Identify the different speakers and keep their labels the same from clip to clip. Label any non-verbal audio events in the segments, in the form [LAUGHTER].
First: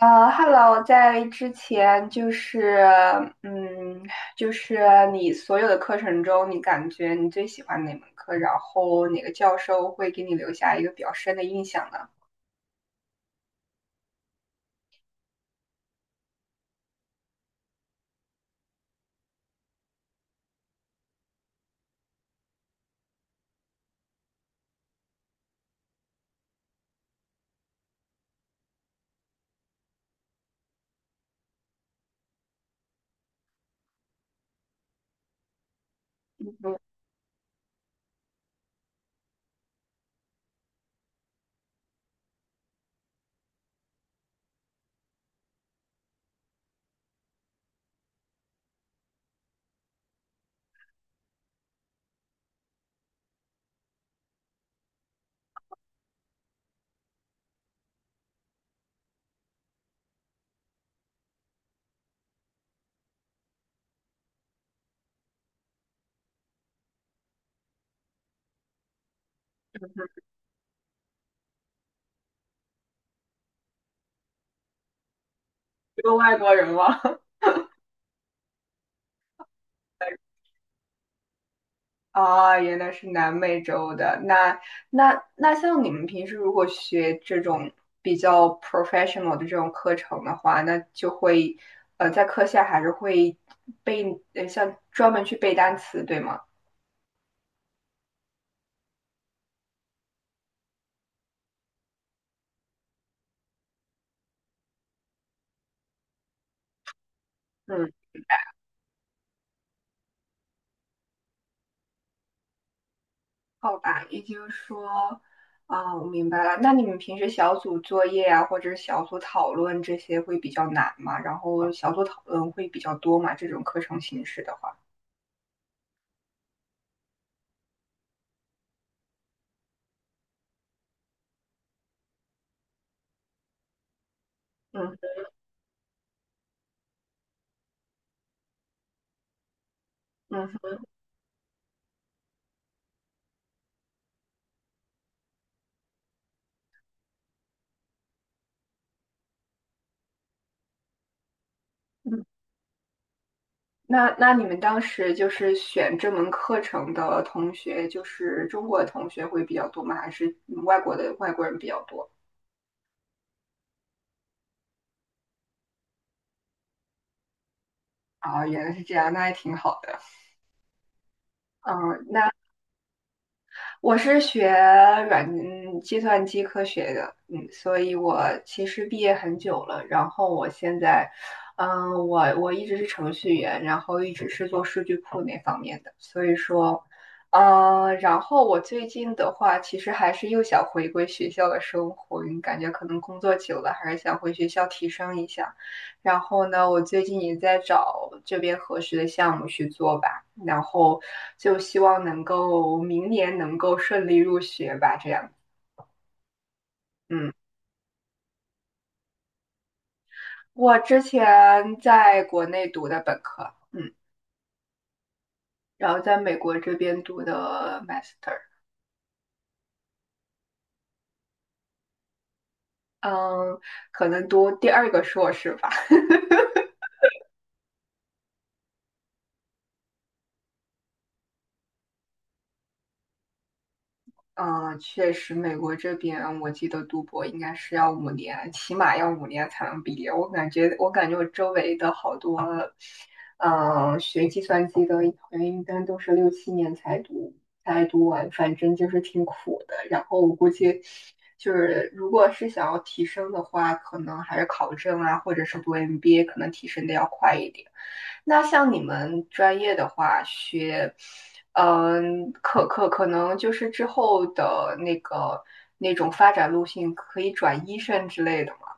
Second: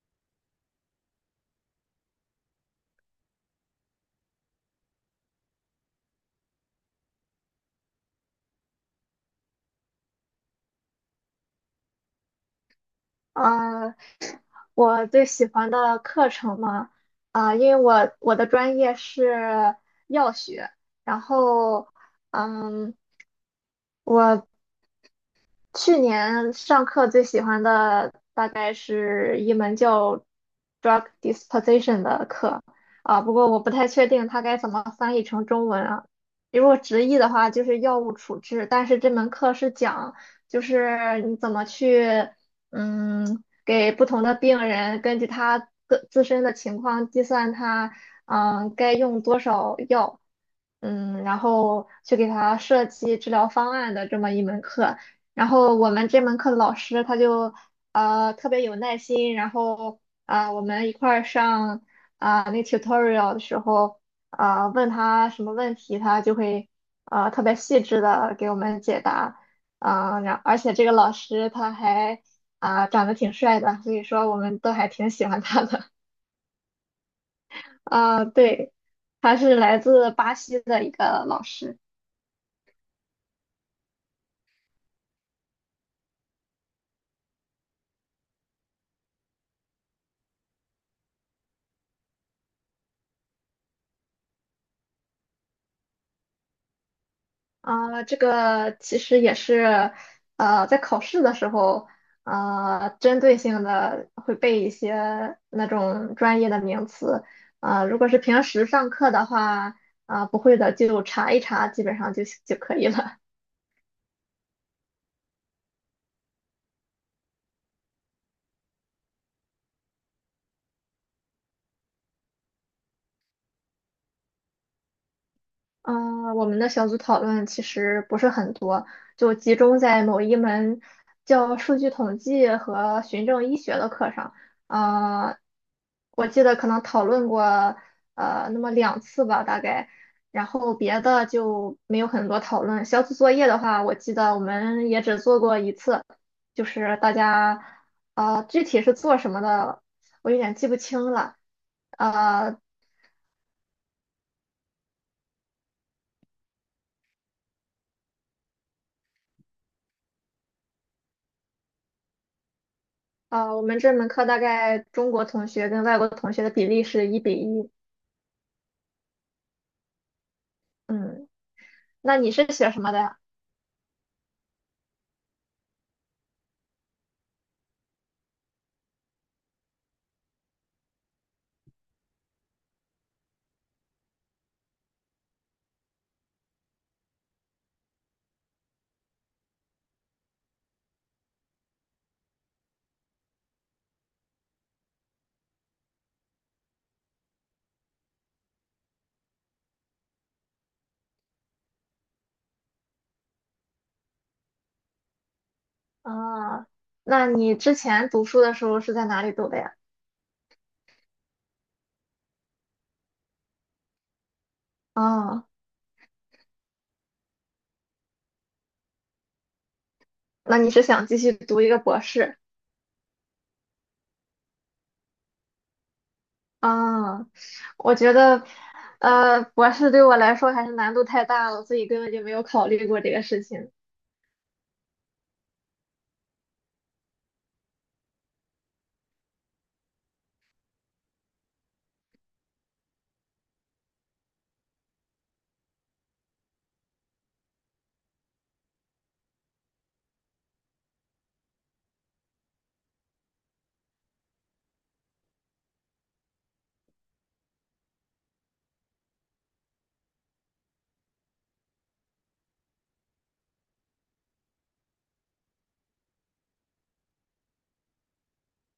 Speaker 1: Hello，在之前嗯，就是你所有的课程中，你感觉你最喜欢哪门课？然后哪个教授会给你留下一个比较深的印象呢？
Speaker 2: 呃，我最喜欢的课程嘛，因为我的专业是药学。然后，嗯，我。去年上课最喜欢的大概是一门叫 drug disposition 的课啊，不过我不太确定它该怎么翻译成中文啊。
Speaker 1: [LAUGHS]
Speaker 2: 如
Speaker 1: 嗯
Speaker 2: 果直译的话，就是药物处置，但是这门课是讲就是你怎么去给不同的病人根据他的自身的情况计算他该用多少药。然后去给他设计治疗方案的这么一门课。我们这门课的老师他就特别有耐心，然后我们一块儿上那 tutorial 的时候问他什么问题，他就会特别细致的给我们解答。
Speaker 1: 哼，
Speaker 2: 然而且这个老师他还长得挺帅的，所以说我们都还挺喜欢他的。
Speaker 1: 一个外国人吗？[LAUGHS]
Speaker 2: [LAUGHS] 对，他是来自巴西的一个老师。
Speaker 1: 啊，原来是南美洲的。那像你们平时如果学这种比较 professional 的这种课程的话，那就会在课下还是会像专门去背单词，对吗？
Speaker 2: 这个其实也是，在考试的时候，针对性的会背一些那种专业的名词。
Speaker 1: 嗯。
Speaker 2: 如果是平时上课的话，不会的就查一查，基本上就可以了。
Speaker 1: 好吧，也就是说，啊，我明白了。那你们平时小组作业啊，或者是小组讨论这些会比较难吗？然后小组讨论会比较多吗？这种课程形式的话，
Speaker 2: 我们的小组讨论其实不是很多，就集中在某一门叫数据统计和循证医学的课上。
Speaker 1: 嗯
Speaker 2: 呃，我记得可能讨论过那么2次吧，大概。然
Speaker 1: 嗯
Speaker 2: 后别的就没有很多讨论。小组作业的话，我记得我们也只做过一次，就是大家具体是做什么的，我有点记不清了。
Speaker 1: 嗯。
Speaker 2: 呃，
Speaker 1: 那你们当时就是选这门课程的同学，就是中国的同学会比较多吗？还是外国人比较多？
Speaker 2: 我们这门课大概中国同学跟外国同学的比例是1:1。
Speaker 1: 啊，原来是这样，那还挺好的。
Speaker 2: 嗯，
Speaker 1: 嗯，
Speaker 2: 那
Speaker 1: 那
Speaker 2: 你是学什么的呀？
Speaker 1: 我是学计算机科学的，嗯，所以我其实毕业很久了。然后我现在，嗯，我一直是程序员，然后一直是做数据库那方面的。所以说，嗯，然后我最近的话，其实还是又想回归学校的生活，因为感觉可能工作久了，还是想回学校提升一下。然后呢，我最近也在找这边合适的项目去做吧，然后就希望能够明年能够顺利入学吧，这样。
Speaker 2: 啊，那
Speaker 1: 嗯，
Speaker 2: 你之前读书的时候是在哪里读的呀？
Speaker 1: 我之前在国内读的本科，嗯，
Speaker 2: 啊，
Speaker 1: 然后在美国这边读的 master，
Speaker 2: 那你是想继续读一个博士？
Speaker 1: 嗯，可能读第二个硕士吧。
Speaker 2: 啊，我觉得，博士对我来说还是难度太大了，所以根本就没有考虑过这个事情。
Speaker 1: 嗯，确实，美国这边我记得读博应该是要五年，起码要五年才能毕业。我感觉我周围的好多，学计算机的，好像一般都是六七年才读完，反正就是挺苦的。然后我估计就是，如果是想要提升的话，可能还是考证啊，或者是读 MBA，可能提升的要快一点。那像你们专业的话，学，嗯，可能就是之后的那种发展路线可以转医生之类的嘛。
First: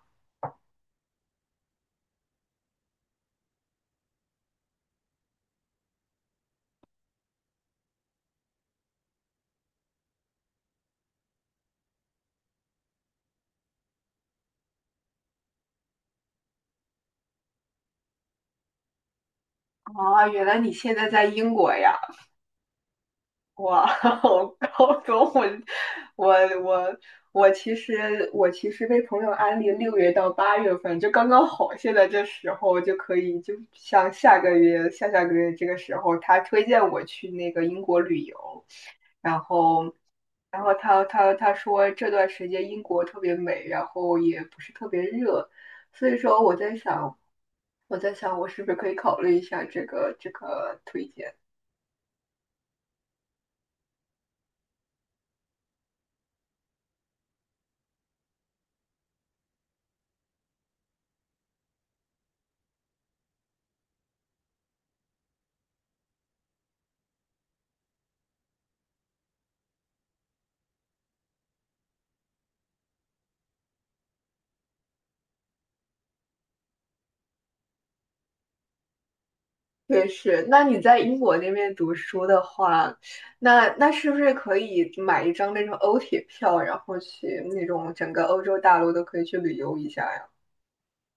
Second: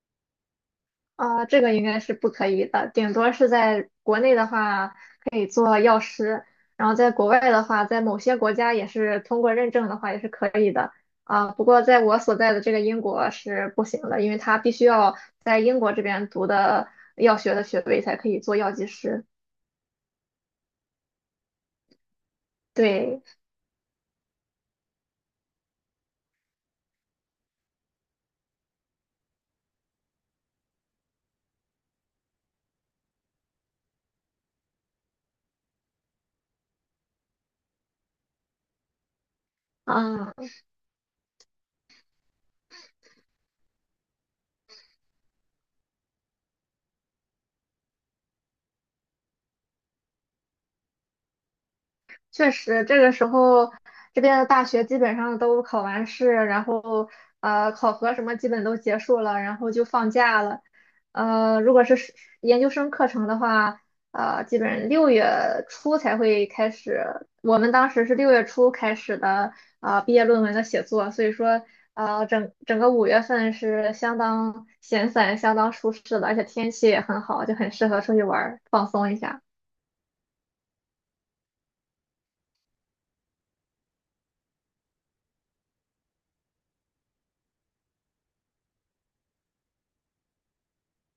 Speaker 2: 啊，这个应该是不可以的，顶多是在国内的话可以做药师，然后在国外的话，在某些国家也是通过认证的话也是可以的。啊，不过在我所在的这个英国是不行的，因为他必须要在英国这边读的药学的学位才可以做药剂师。
Speaker 1: 啊，原来你现在在英国呀？
Speaker 2: 对，
Speaker 1: 哇，[LAUGHS] 我高中我我我我其实被朋友安利6月到8月份就刚刚好，现在这时候就可以，就像下个月下下个月这个时候，他推荐我去那个英国旅游，然后
Speaker 2: 啊
Speaker 1: 他说这段时间英国特别美，然后也不是特别热，所以说我在想我是不是可以考虑一下这个推荐。
Speaker 2: 确实，这个时候这边的大学基本上都考完试，然后考核什么基本都结束了，然后就放假了。如果是研究生课程的话，基本六月初才会开始。我们当时是六月初开始的毕业论文的写作，所以说整整个5月份是相当闲散、相当舒适的，而且天气也很好，就很适合出去玩儿放松一下。
Speaker 1: 也是，那你在英国那边读书的话，那是不是可以买一张那种欧铁票，然后去那种整个欧洲大陆都可以去旅游一下呀？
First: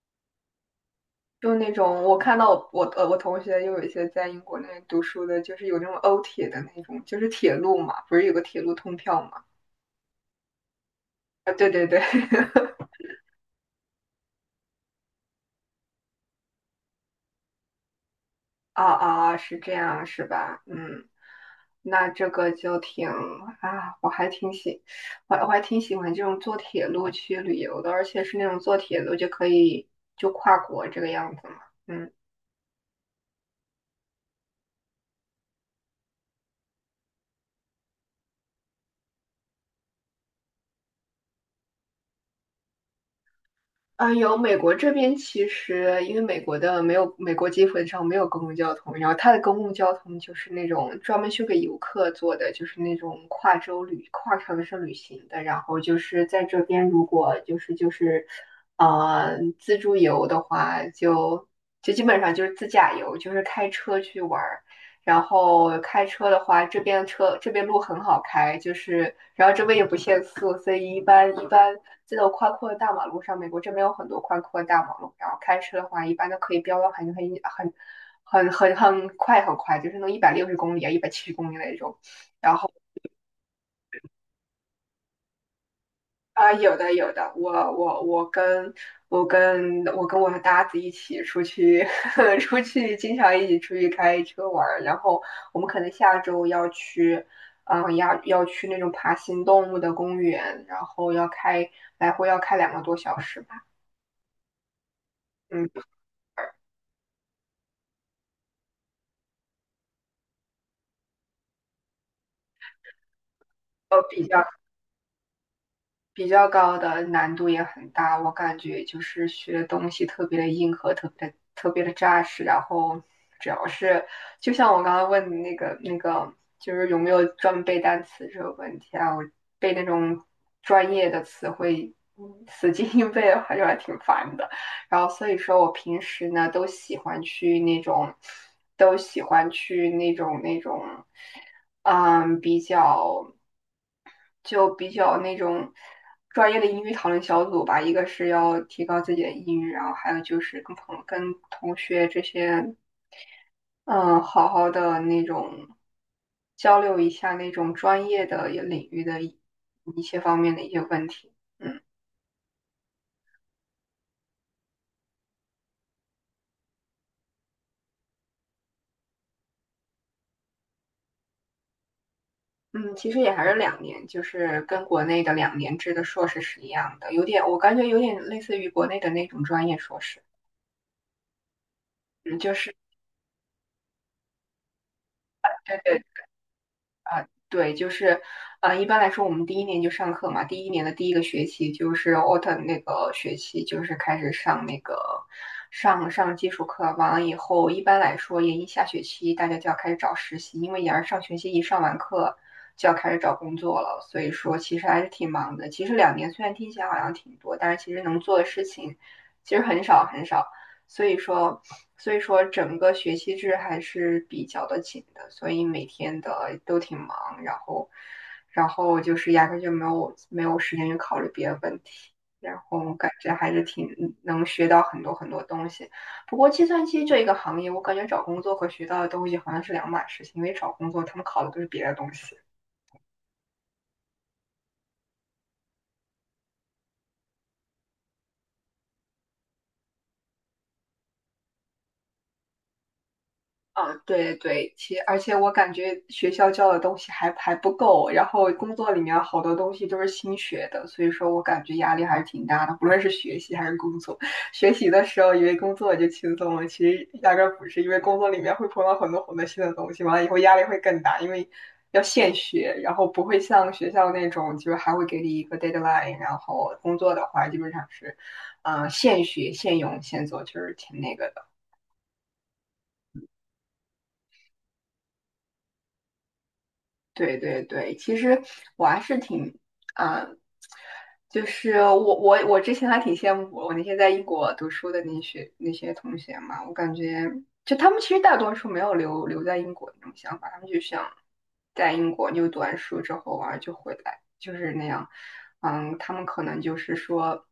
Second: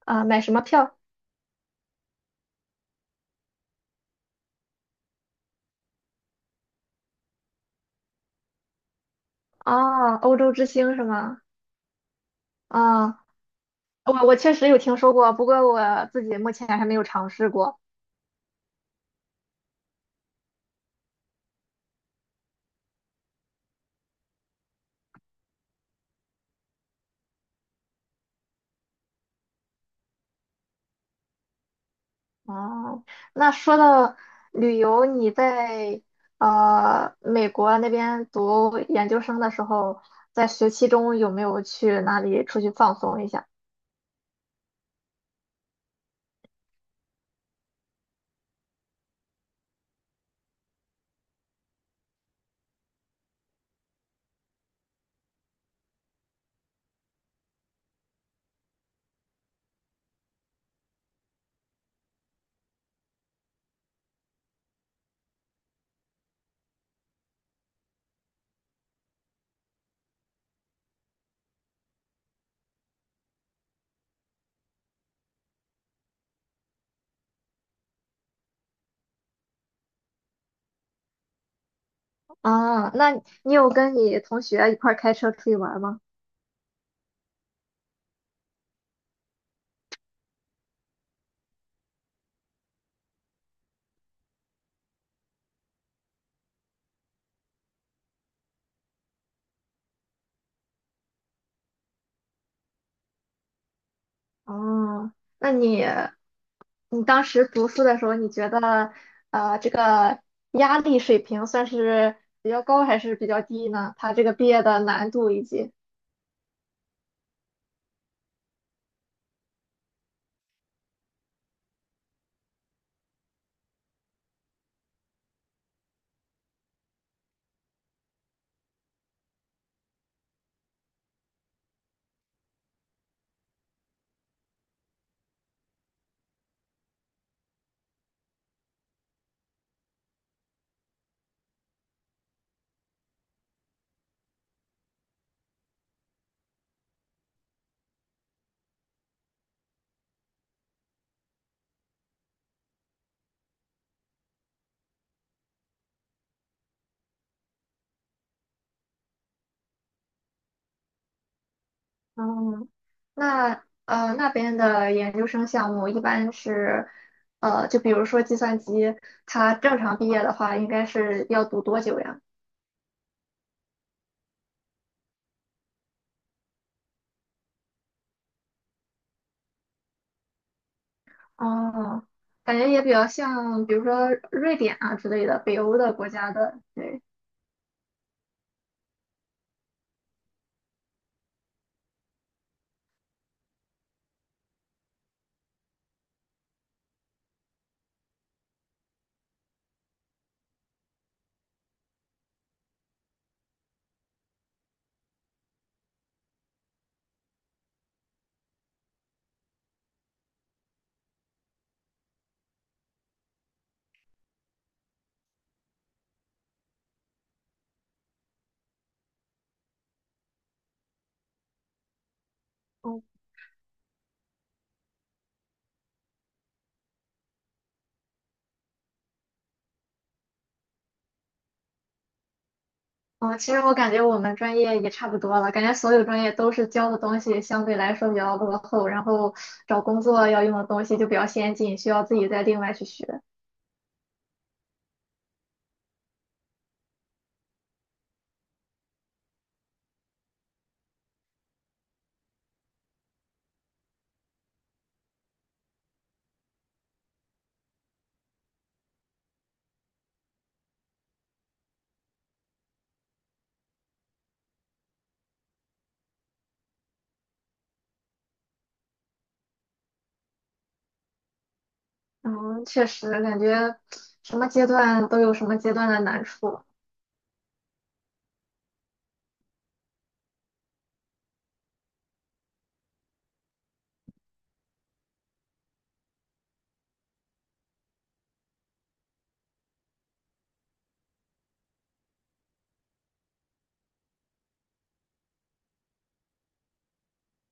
Speaker 2: 买什么票？
Speaker 1: 就那种我看到我同学又有一些在英国那边读书的，就是有那种欧铁的那种，就是铁路嘛，不是有个铁路通票嘛？
Speaker 2: 哦，欧洲之星是吗？
Speaker 1: 啊，对对对，[LAUGHS]
Speaker 2: 啊、我确实有听说过，不过我自己目前还没有尝试过。
Speaker 1: 哦哦，是这样是吧？嗯，那这个就挺啊，我还挺喜，我我还挺喜欢这种坐铁路去旅游的，而且是那种坐铁路就可以跨国这个样子嘛。嗯。
Speaker 2: 哦，那说到旅游，你在美国那边读研究生的时候，在学期中有没有去哪里出去放松一下？
Speaker 1: 啊，有美国这边其实因为美国基本上没有公共交通，然后它的公共交通就是那种专门修给游客做的，就是那种跨城市旅行的。然后就是在这边，如果就是自助游的话就基本上就是自驾游，就是开车去玩。然后开车的话，这边路很好开，就是然后这边也不限速，所以一般这种宽阔的大马路上，美国这边有很多宽阔的大马路，然后开车的话，一般都可以飙到很快，就是能160公里啊，170公里那种。
Speaker 2: 那你有跟你同学一块儿开车出去玩儿吗？
Speaker 1: 啊、有的有的，我跟我的搭子一起出去，[LAUGHS] 出去经常一起出去开车玩儿，然后我们可能下周要去，要去那种爬行动物的公园，然后来回要开2个多小时吧，
Speaker 2: 哦，那
Speaker 1: 嗯，
Speaker 2: 你当时读书的时候，你觉得这个压力水平算是比较高还是比较低呢？它
Speaker 1: 比
Speaker 2: 这个
Speaker 1: 较。
Speaker 2: 毕业的难度以及。
Speaker 1: 比较高的难度也很大，我感觉就是学的东西特别的硬核，特别的扎实。然后主要是，就像我刚刚问你那个，就是有没有专门背单词这个问题啊？我背那种专业的词汇，嗯 [LAUGHS] 死记硬背的话就还挺烦的。然后所以说我平时呢都喜欢去那种，都喜欢去那种那种，嗯，就比较那种专业的英语讨论小组吧，一个是要提高自己的英语，然后还有就是跟同学这些，嗯，好好的那种交流一下那种专业的领域的一些方面的一些问题。嗯
Speaker 2: 嗯，那那边的研究生项目一般是就比如说计算机，它正常毕业的话应该是要读多久呀？
Speaker 1: 嗯，其实也还是两年，就是跟国内的2年制的硕士是一样的，有点我感觉有点类似于国内的那种专业硕士。
Speaker 2: 哦，
Speaker 1: 嗯，就
Speaker 2: 感觉
Speaker 1: 是
Speaker 2: 也比较像比如说瑞典啊之类的北
Speaker 1: 对
Speaker 2: 欧的
Speaker 1: 对
Speaker 2: 国家的，对。
Speaker 1: 对，就是，一般来说，我们第一年就上课嘛，第一年的第一个学期就是 autumn 那个学期，就是开始上上基础课，完了以后，一般来说，研一下学期大家就要开始找实习，因为研二上学期一上完课就要开始找工作了，所以说其实还是挺忙的。其实两年虽然听起来好像挺多，但是其实能做的事情其实很少很少。所以说，所以说整个学期制还是比较的紧的，所以每天的都挺忙，然后，就是压根就没有时间去考虑别的问题，然后感觉还是挺能学到很多很多东西。不过计算机这一个行业，我感觉找工作和学到的东西好像是两码事情，因为找工作他们考的都是别的东西。
Speaker 2: 哦，其实我感觉我们专业也差不多了，感觉所有专业都是教的东西相对来说比较落后，然后找工作要用的东西就比较先进，需要自己再另外去学。
Speaker 1: 啊，对对，而且我感觉学校教的东西还不够，然后工作里面好多东西都是新学的，所以说我感觉压力还是挺大的，不论是学习还是工作。学习的时候以为工作就轻松了，其实压根儿不是，因为工作里面会碰到很多很多新的东西，完了以后压力会更大，因为要现学，然后不会像学校那种就是还会给你一个 deadline，然后工作的话基本上是，现学现用现做，就是挺那个的。
Speaker 2: 嗯，确实感觉什么阶段都有什么阶段的难处。
Speaker 1: 对对对，其实我还是啊、就是我之前还挺羡慕我那些在英国读书的那些同学嘛，我感觉就他们其实大多数没有留在英国那种想法，他们就想在英国就读完书之后啊就回来，就是那样。嗯，他们可能就是说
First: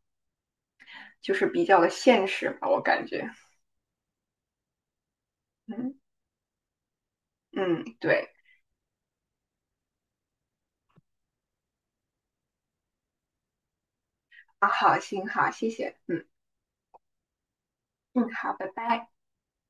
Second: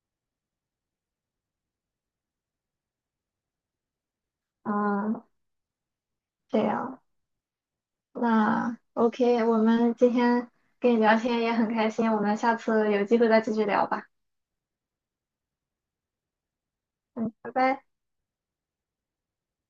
Speaker 1: 就是比较的现实吧，我感觉。
Speaker 2: 嗯，
Speaker 1: 嗯
Speaker 2: 这样。
Speaker 1: 嗯，对
Speaker 2: 那 OK，我们今天跟你聊天也很开心，我们下次有机会再继续聊吧。
Speaker 1: 啊，好，行好，谢谢。嗯
Speaker 2: 嗯，拜拜。
Speaker 1: 嗯，好，拜拜。